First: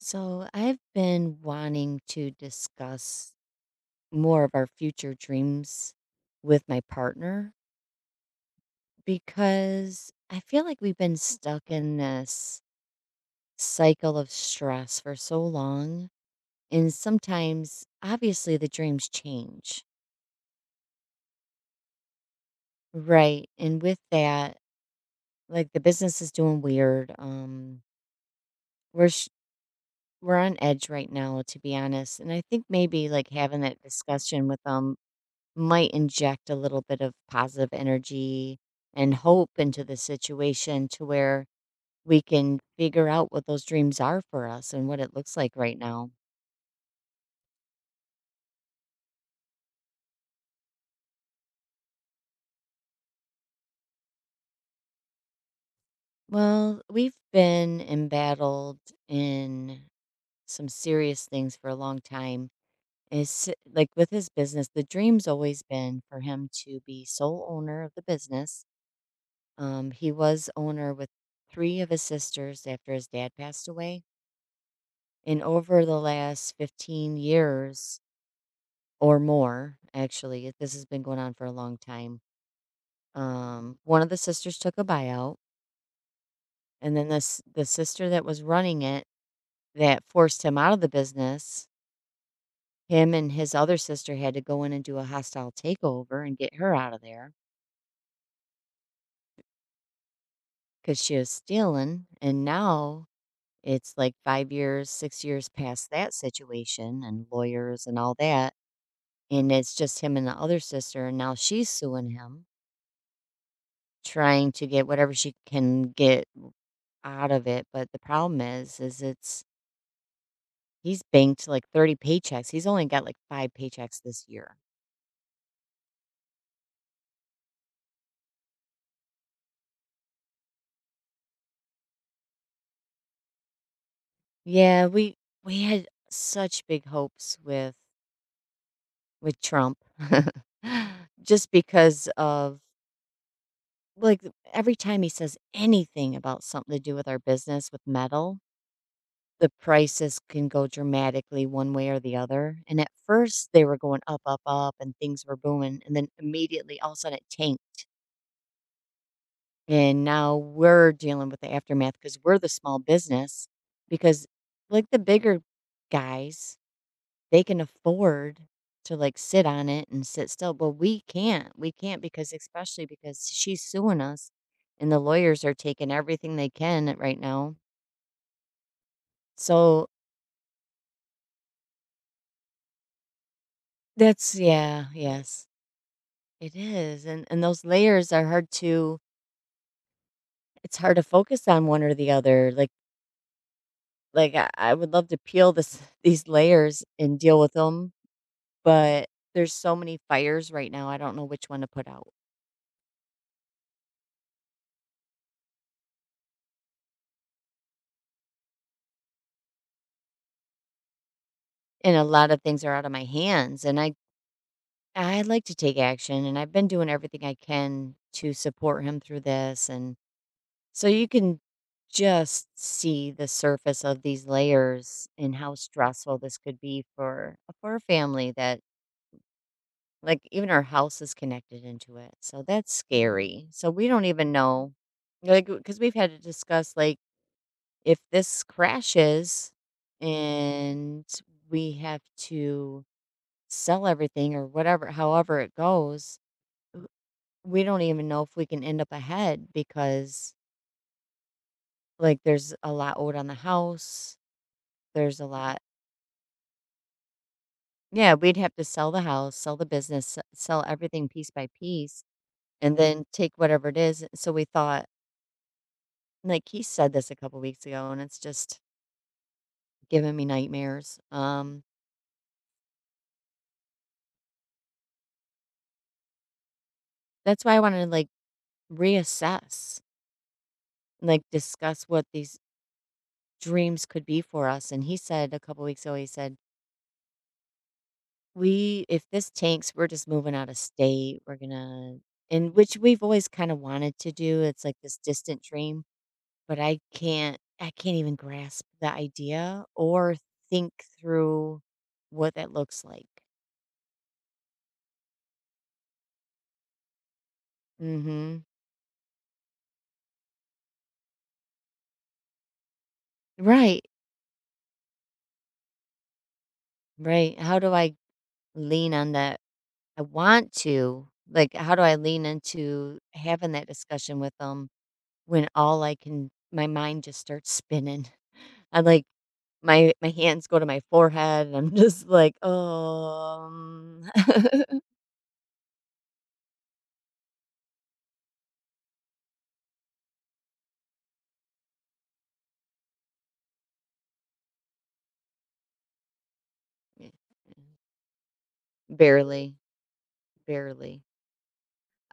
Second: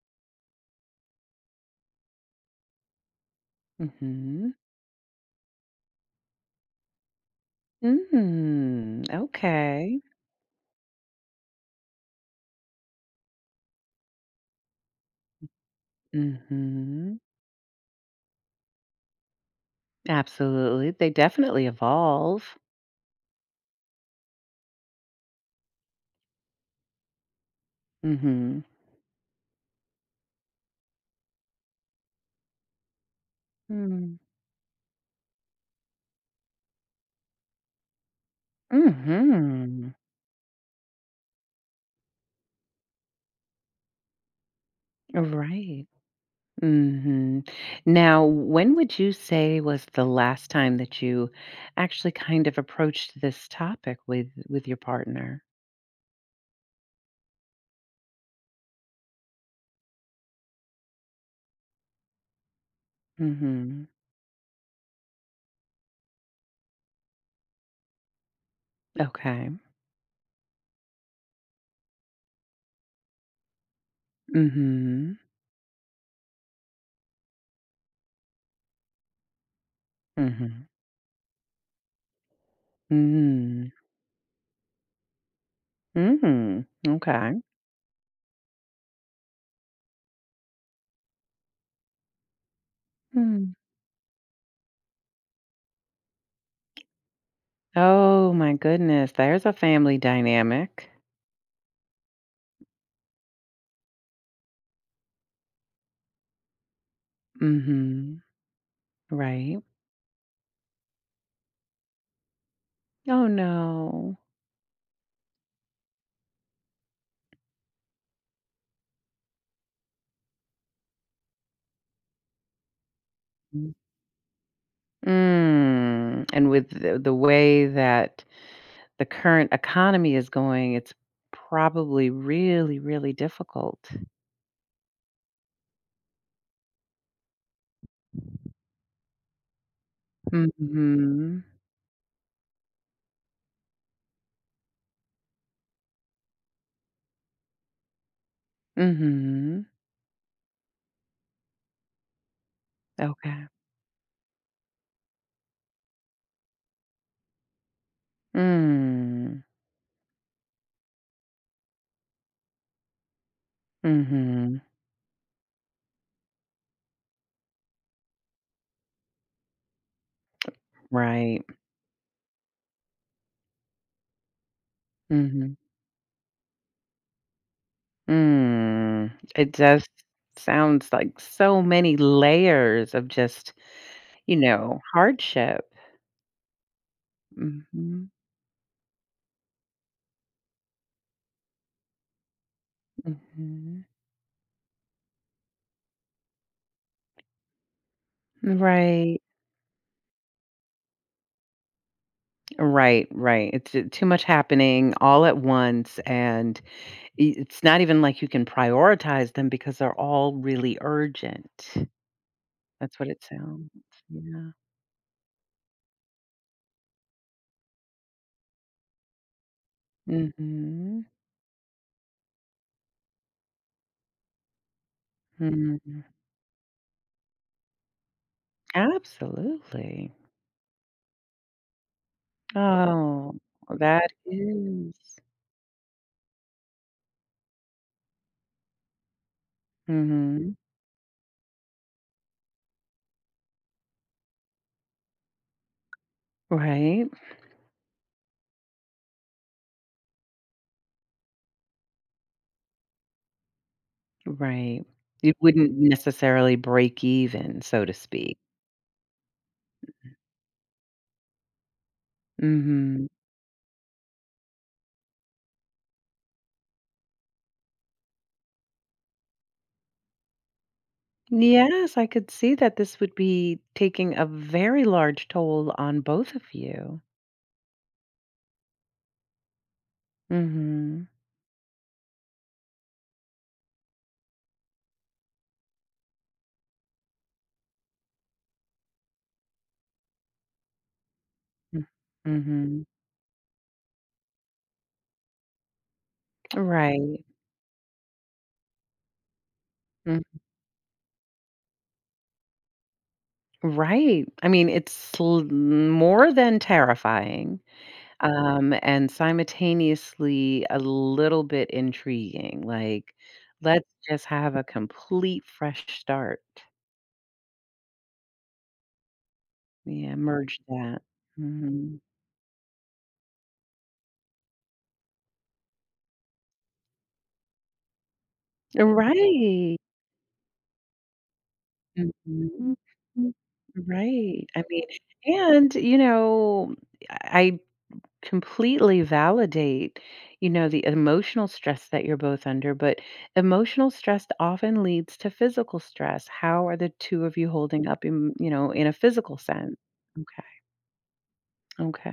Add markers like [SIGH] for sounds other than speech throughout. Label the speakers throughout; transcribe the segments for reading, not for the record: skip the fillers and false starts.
Speaker 1: So I've been wanting to discuss more of
Speaker 2: Mhm.
Speaker 1: our future dreams with my partner
Speaker 2: Mm, okay.
Speaker 1: because I feel like we've been stuck in this cycle of stress for so long. And
Speaker 2: Mhm.
Speaker 1: sometimes, obviously, the dreams change.
Speaker 2: Absolutely. They definitely evolve.
Speaker 1: Right. And with that, like, the business is doing weird.
Speaker 2: Mhm.
Speaker 1: We're, sh- we're on edge right now, to be honest. And I think maybe, like, having that
Speaker 2: Mm.
Speaker 1: discussion with them might inject a little bit of positive energy and hope into
Speaker 2: Mhm.
Speaker 1: the situation to where we can figure out what those dreams are for us and what it looks like right
Speaker 2: Right.
Speaker 1: now.
Speaker 2: Mhm. Now, when would you say was the last time that you actually kind of approached this topic with your partner?
Speaker 1: Well, we've been embattled in some serious things for a long time. Is
Speaker 2: Mhm.
Speaker 1: like with his business, the dream's always been for him to be sole owner of the business.
Speaker 2: Okay.
Speaker 1: He was owner with three of his sisters after his dad passed away.
Speaker 2: Mhm.
Speaker 1: And over the last 15 years or more, actually,
Speaker 2: Mhm.
Speaker 1: this has been going on for a long time.
Speaker 2: Mm.
Speaker 1: One of the sisters took a buyout,
Speaker 2: Mhm.
Speaker 1: and then
Speaker 2: Okay.
Speaker 1: this the sister that was running it that forced him out of the business. Him and
Speaker 2: Mm.
Speaker 1: his other sister had to go in and do a hostile takeover and get her out of there
Speaker 2: Oh my goodness, there's a family dynamic.
Speaker 1: because she was stealing. And now it's like 5 years, 6 years past that situation, and lawyers and all
Speaker 2: Mhm.
Speaker 1: that. And
Speaker 2: Right.
Speaker 1: it's just him and the other sister, and now she's suing him
Speaker 2: Oh, no.
Speaker 1: trying to get whatever she can get out of it, but the problem is it's he's banked, like, 30 paychecks, he's only got, like, 5
Speaker 2: Mm.
Speaker 1: paychecks this year.
Speaker 2: Mm, and with the way that the current economy is going, it's probably really, really difficult.
Speaker 1: Yeah, we had such big hopes with Trump [LAUGHS]
Speaker 2: Mhm.
Speaker 1: just because of, like, every time he says anything about something to do with our business with metal, the
Speaker 2: Mhm.
Speaker 1: prices can go dramatically one way or the other, and at
Speaker 2: Okay.
Speaker 1: first, they were going up, up, up, and things were booming, and then immediately, all of a sudden, it tanked.
Speaker 2: Mm.
Speaker 1: And now we're dealing with the aftermath because 'cause we're the small business, because,
Speaker 2: Mhm.
Speaker 1: like, the bigger guys, they can afford to, like, sit on it and sit still, but we
Speaker 2: Right.
Speaker 1: can't, we can't, because especially because she's suing us, and the lawyers are
Speaker 2: Mhm.
Speaker 1: taking everything they can right now.
Speaker 2: Mm. It
Speaker 1: So
Speaker 2: just sounds like so many layers of just
Speaker 1: that's
Speaker 2: you know,
Speaker 1: yeah, yes,
Speaker 2: hardship.
Speaker 1: it is, and those
Speaker 2: Mhm,
Speaker 1: layers are hard to it's hard to focus on one or the other, like
Speaker 2: mhm.
Speaker 1: like, I would love to peel this [LAUGHS] these layers and deal with them. But
Speaker 2: Right,
Speaker 1: there's so many fires right now, I don't know which one to put out.
Speaker 2: right, right. It's t too much happening all at once, and I it's not even like you can prioritize them because they're all really urgent.
Speaker 1: And a lot of things are out of
Speaker 2: That's
Speaker 1: my
Speaker 2: what it
Speaker 1: hands,
Speaker 2: sounds,
Speaker 1: and I
Speaker 2: yeah.
Speaker 1: I like to take action, and I've been doing everything I can to support him through this, and so
Speaker 2: Mhm,
Speaker 1: you can just see the surface of these layers and how
Speaker 2: mhm.
Speaker 1: stressful this could be for a family that
Speaker 2: Absolutely.
Speaker 1: like even our house is connected into it. So that's
Speaker 2: Oh,
Speaker 1: scary. So
Speaker 2: well,
Speaker 1: we don't
Speaker 2: that
Speaker 1: even know
Speaker 2: is
Speaker 1: like because we've had to discuss like if this crashes
Speaker 2: mhm.
Speaker 1: and we have to sell everything or whatever, however it goes,
Speaker 2: Right,
Speaker 1: we don't even know if we can end up ahead because, like, there's a lot owed on the house.
Speaker 2: right.
Speaker 1: There's a
Speaker 2: You
Speaker 1: lot.
Speaker 2: wouldn't necessarily break even, so to
Speaker 1: Yeah, we'd
Speaker 2: speak.
Speaker 1: have to sell the house, sell the business, sell everything piece by piece, and then
Speaker 2: Mhm.
Speaker 1: take whatever it is. So we thought, like, he said this a couple weeks ago, and it's just giving me nightmares.
Speaker 2: Yes, I could see that this would be taking a very large toll on both of you.
Speaker 1: That's why I wanted to like reassess,
Speaker 2: Mm.
Speaker 1: like, discuss what these dreams could be for us, and he said a couple weeks ago, he said, "We if this tanks, we're just moving out of state, we're
Speaker 2: Mhm.
Speaker 1: gonna," and which
Speaker 2: Mm,
Speaker 1: we've always kinda wanted to do, it's like this distant dream, but
Speaker 2: mhm. Right.
Speaker 1: I can't even grasp the idea or
Speaker 2: Mm,
Speaker 1: think through what that looks like.
Speaker 2: right. I mean, it's sl more than terrifying,
Speaker 1: Mhm.
Speaker 2: and simultaneously a little bit intriguing, like, let's
Speaker 1: Right,
Speaker 2: just have a complete fresh start.
Speaker 1: right, how do I lean on that? I
Speaker 2: Yeah,
Speaker 1: want
Speaker 2: merge that.
Speaker 1: to, like, how do I
Speaker 2: Mhm.
Speaker 1: lean into having that discussion with them?" when all I can my mind just starts spinning. [LAUGHS] I like
Speaker 2: Right.
Speaker 1: my hands go to my forehead and I'm [LAUGHS] just like, oh,
Speaker 2: Mhm. Mm. Right, I
Speaker 1: [LAUGHS]
Speaker 2: mean, and, you know, I I completely validate, you know, the emotional stress that you're both under, but emotional stress often leads to physical stress. How are the 2 of you holding up in, you know, in a physical
Speaker 1: barely,
Speaker 2: sense? Okay,
Speaker 1: barely.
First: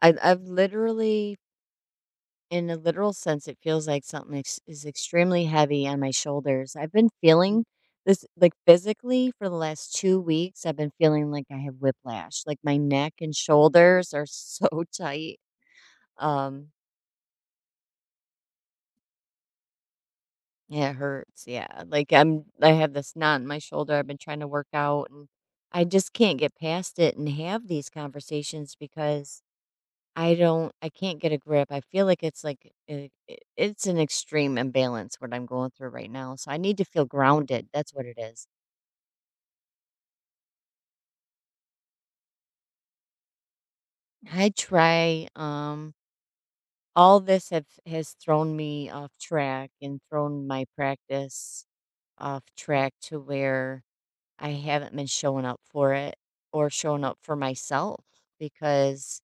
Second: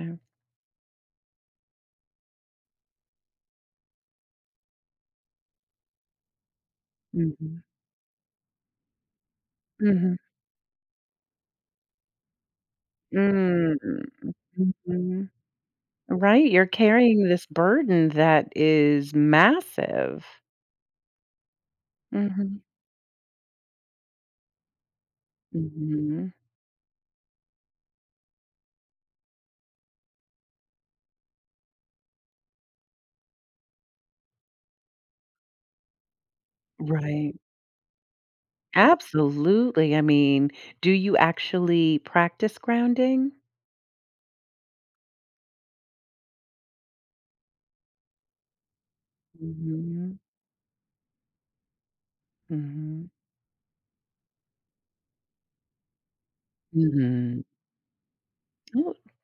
Speaker 1: I I've literally in a literal sense it feels like is extremely heavy on my shoulders. I've been
Speaker 2: Mhm.
Speaker 1: feeling this like physically for the last
Speaker 2: Mhm.
Speaker 1: 2 weeks I've been feeling like I have whiplash. Like my neck and
Speaker 2: Mm,
Speaker 1: shoulders are so [LAUGHS]
Speaker 2: mhm.
Speaker 1: tight.
Speaker 2: Right, you're
Speaker 1: Um
Speaker 2: carrying this burden that is massive.
Speaker 1: Yeah, it hurts, yeah, like,
Speaker 2: Mhm.
Speaker 1: I have this knot in my shoulder, I've been trying to work out, and I just
Speaker 2: Mhm.
Speaker 1: can't get past it and have these conversations because I can't get a grip, I feel like it's like it's an extreme imbalance what I'm going through right now, so I need to feel
Speaker 2: Right.
Speaker 1: grounded, that's what it is.
Speaker 2: Absolutely, I mean, do you actually practice grounding?
Speaker 1: I try, all this have has thrown me off track and
Speaker 2: Mhm,
Speaker 1: thrown my practice off track
Speaker 2: mhm,
Speaker 1: to where I haven't been showing up for it or showing up for
Speaker 2: mhm.
Speaker 1: myself
Speaker 2: Oh,
Speaker 1: because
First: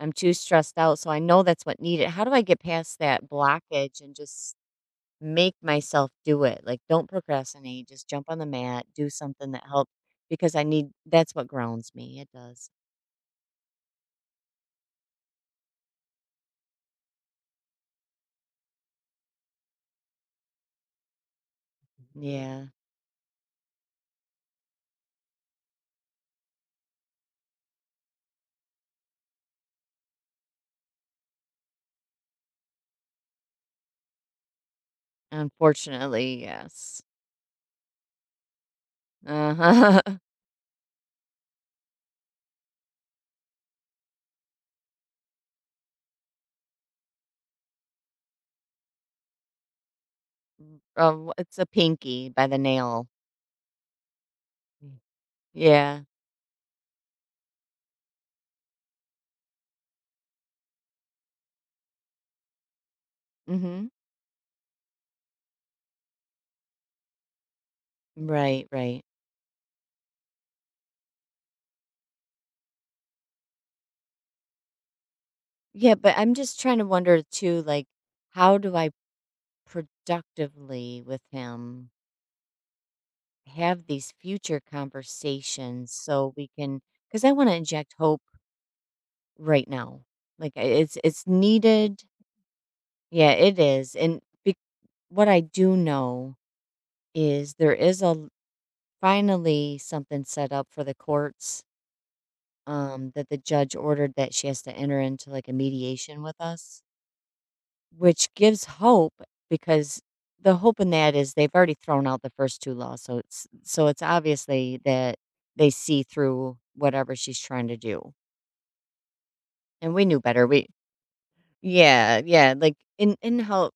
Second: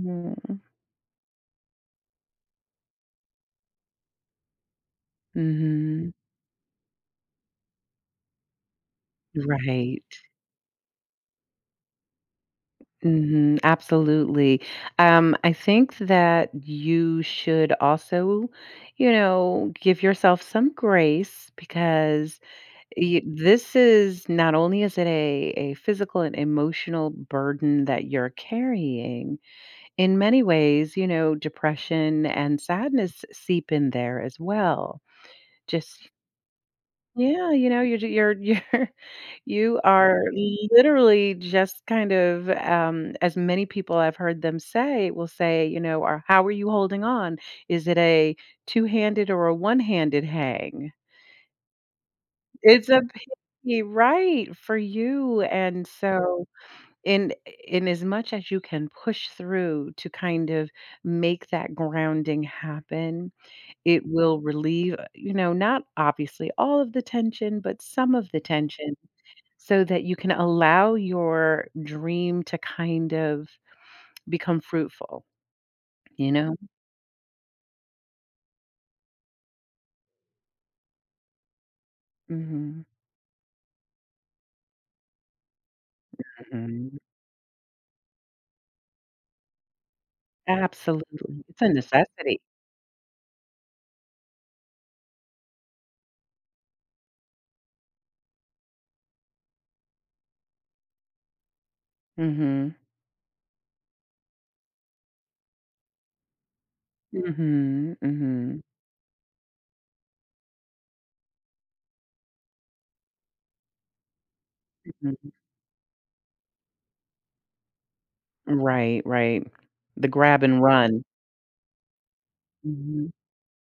Speaker 1: I'm too stressed out. So I know that's what needed. How do I get past that blockage and just make myself
Speaker 2: mhm.
Speaker 1: do it? Like, don't procrastinate. Just jump on the mat, do something that helps
Speaker 2: Right,
Speaker 1: because I need that's what grounds me. It does.
Speaker 2: mhm, absolutely. I think that you should also, you know, give yourself some grace because
Speaker 1: Yeah.
Speaker 2: y this is not only is it a physical and emotional burden that you're carrying, in many ways, you know, depression and sadness seep in there as well. Just
Speaker 1: Unfortunately, yes.
Speaker 2: yeah, you know, you're [LAUGHS] you
Speaker 1: Uh-huh.
Speaker 2: are
Speaker 1: [LAUGHS]
Speaker 2: literally just kind of, as many people I've heard them say will say, you know, are how are you holding on? Is it a two-handed or a one-handed hang?
Speaker 1: It's a pinky by the
Speaker 2: It's a
Speaker 1: nail.
Speaker 2: pity, right, for
Speaker 1: Mm.
Speaker 2: you. And
Speaker 1: Yeah.
Speaker 2: so in in as much as you can push through to kind of make that grounding happen,
Speaker 1: Mm-hmm.
Speaker 2: it will relieve, you know, not obviously all of the tension but some of the
Speaker 1: Right,
Speaker 2: tension,
Speaker 1: right.
Speaker 2: so that you can allow your dream to kind of become fruitful,
Speaker 1: Yeah, but
Speaker 2: you
Speaker 1: I'm
Speaker 2: know.
Speaker 1: just trying to wonder too, like, how do I productively with him
Speaker 2: Mhm.
Speaker 1: have these future conversations so we can,
Speaker 2: Mhm,
Speaker 1: because I want to inject hope right now. Like, it's
Speaker 2: absolutely, it's a
Speaker 1: needed.
Speaker 2: necessity.
Speaker 1: Yeah, it is. And be, what I do know is there is finally something set up for the courts,
Speaker 2: Mhm,
Speaker 1: that the judge ordered that she has to enter into like a mediation with us.
Speaker 2: mhm,
Speaker 1: Which
Speaker 2: mhm,
Speaker 1: gives hope because the hope in that is they've already thrown out the first 2 laws, so it's obviously that
Speaker 2: mhm.
Speaker 1: they see through whatever she's trying to do,
Speaker 2: Right, right,
Speaker 1: and we
Speaker 2: the
Speaker 1: knew
Speaker 2: grab
Speaker 1: better,
Speaker 2: and
Speaker 1: we
Speaker 2: run.
Speaker 1: yeah, yeah, like,
Speaker 2: Mhm,
Speaker 1: and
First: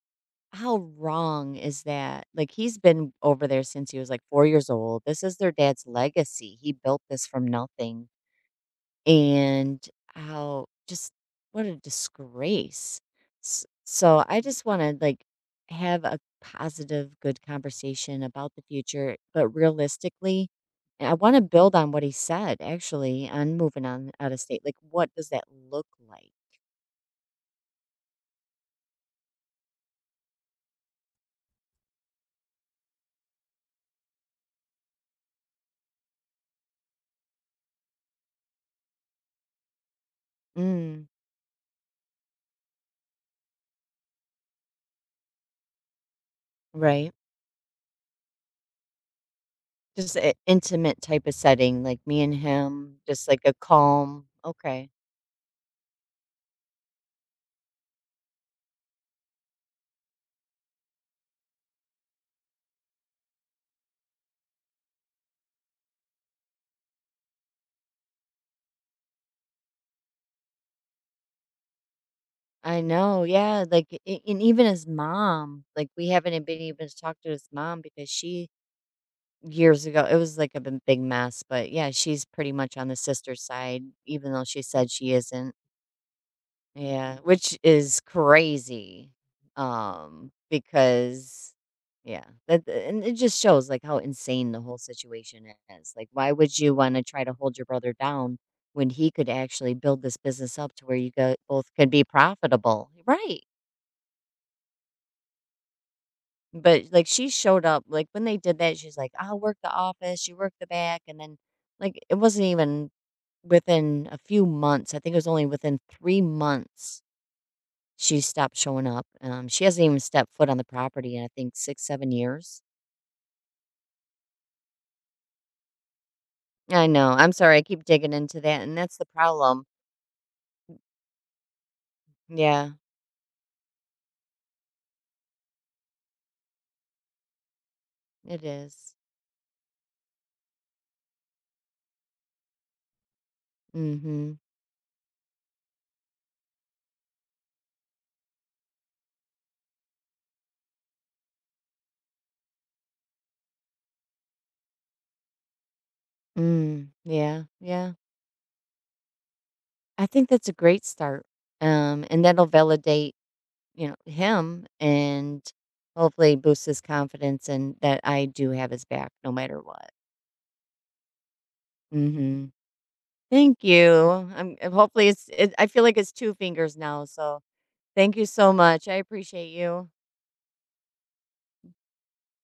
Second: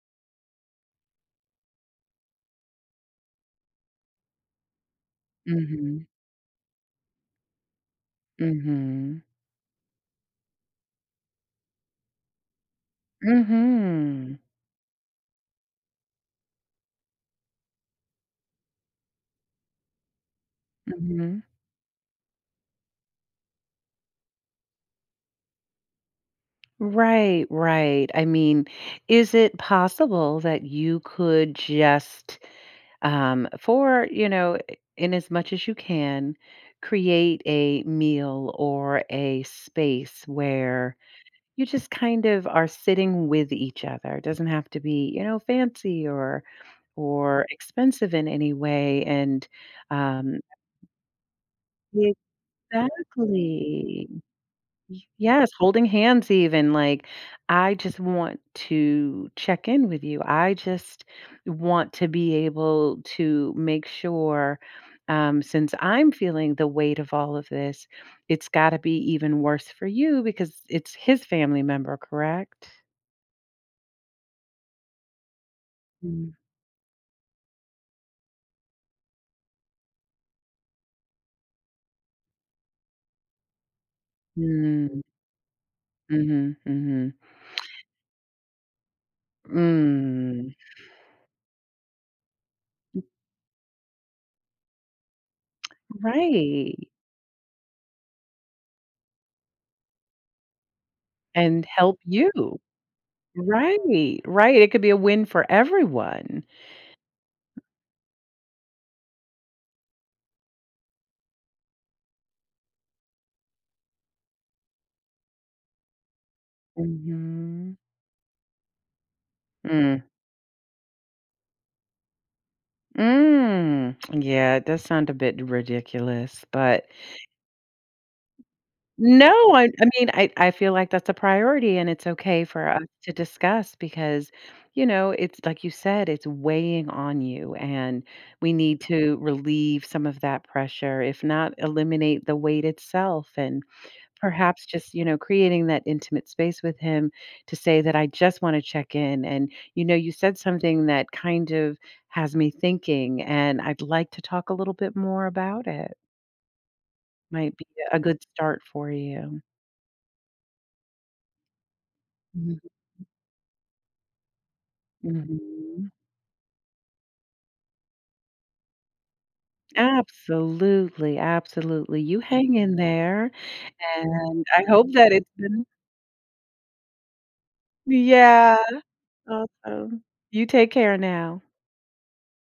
Speaker 1: how wrong is that? Like, he's been over there since he was, like, 4 years old, this is their dad's
Speaker 2: mhm.
Speaker 1: legacy, he built this from nothing.
Speaker 2: Mhm.
Speaker 1: And how just what a disgrace. So
Speaker 2: Mhm.
Speaker 1: I just want to like have a positive, good conversation about the future, but realistically, and I want
Speaker 2: Mhm.
Speaker 1: to build on what he said actually on moving on out of state. Like, what does that look like?
Speaker 2: Right, right. I mean, is it possible that you could just, for, you know, in as much as you can, create a meal or a space where
Speaker 1: Mm,
Speaker 2: you just kind of are sitting with each other? It doesn't have to be, you know, fancy
Speaker 1: right.
Speaker 2: or expensive in any way, and,
Speaker 1: Just an
Speaker 2: um.
Speaker 1: intimate type of setting, like me and him, just like a
Speaker 2: Exactly.
Speaker 1: calm, okay.
Speaker 2: Y Yes, holding hands even, like, I just want to check in with you. I just want to be able to make sure, since I'm feeling the weight of all of this, it's gotta be even worse for you because it's his family member, correct?
Speaker 1: I know, yeah, like, a and even his mom, like, we
Speaker 2: Mm.
Speaker 1: haven't been able to talk to his mom because she years ago it was like a b big mess, but yeah, she's pretty much on the sister's side, even though she said
Speaker 2: Mm,
Speaker 1: she isn't.
Speaker 2: mhm, mhm.
Speaker 1: Yeah, which is crazy,
Speaker 2: Mm,
Speaker 1: because yeah, that and it just shows, like, how insane the whole situation is, like, why would you
Speaker 2: right,
Speaker 1: wanna try to hold your brother down when he could actually build this business up to where you go
Speaker 2: and
Speaker 1: both could
Speaker 2: help
Speaker 1: be
Speaker 2: you.
Speaker 1: profitable? Right.
Speaker 2: Right, right, it could be a win for everyone.
Speaker 1: But, like, she showed up, like, when they did that, she's like, "I'll work the office, you work the back," and then, like, it wasn't even within a few months, I think it was only within 3 months
Speaker 2: Mhm.
Speaker 1: she stopped showing up, she hasn't
Speaker 2: Mm.
Speaker 1: even stepped foot on the property in, I think, 6, 7 years.
Speaker 2: Mm. Yeah, it does sound a bit ridiculous, but
Speaker 1: I know, I'm sorry, I keep digging into that, and that's the
Speaker 2: no,
Speaker 1: problem.
Speaker 2: I mean, I feel like that's a priority and it's okay for
Speaker 1: Yeah,
Speaker 2: us to discuss because, you know, it's like you said, it's weighing on you, and
Speaker 1: it
Speaker 2: we need
Speaker 1: is.
Speaker 2: to relieve some of that pressure, if not eliminate the weight itself. And
Speaker 1: Mhm.
Speaker 2: perhaps just, you know, creating that intimate space with him to say that I just want to check in. And, you know, you said something that kind of has me thinking, and I'd like to talk a little bit more about it.
Speaker 1: Mm, yeah,
Speaker 2: Might be
Speaker 1: yeah.
Speaker 2: a good start for you.
Speaker 1: I think that's a great start, and that'll
Speaker 2: Mhm.
Speaker 1: validate you know, him and
Speaker 2: Mhm.
Speaker 1: hopefully boosts his confidence and that I do have his back no matter what.
Speaker 2: Absolutely, absolutely. You
Speaker 1: Mhm.
Speaker 2: hang in there,
Speaker 1: Thank you.
Speaker 2: and
Speaker 1: I'm
Speaker 2: I hope
Speaker 1: hopefully
Speaker 2: that
Speaker 1: it's
Speaker 2: it's
Speaker 1: it,
Speaker 2: been—
Speaker 1: I feel like it's 2 fingers now, so thank you so
Speaker 2: Yeah,
Speaker 1: much. I appreciate you.
Speaker 2: awesome. You take care now.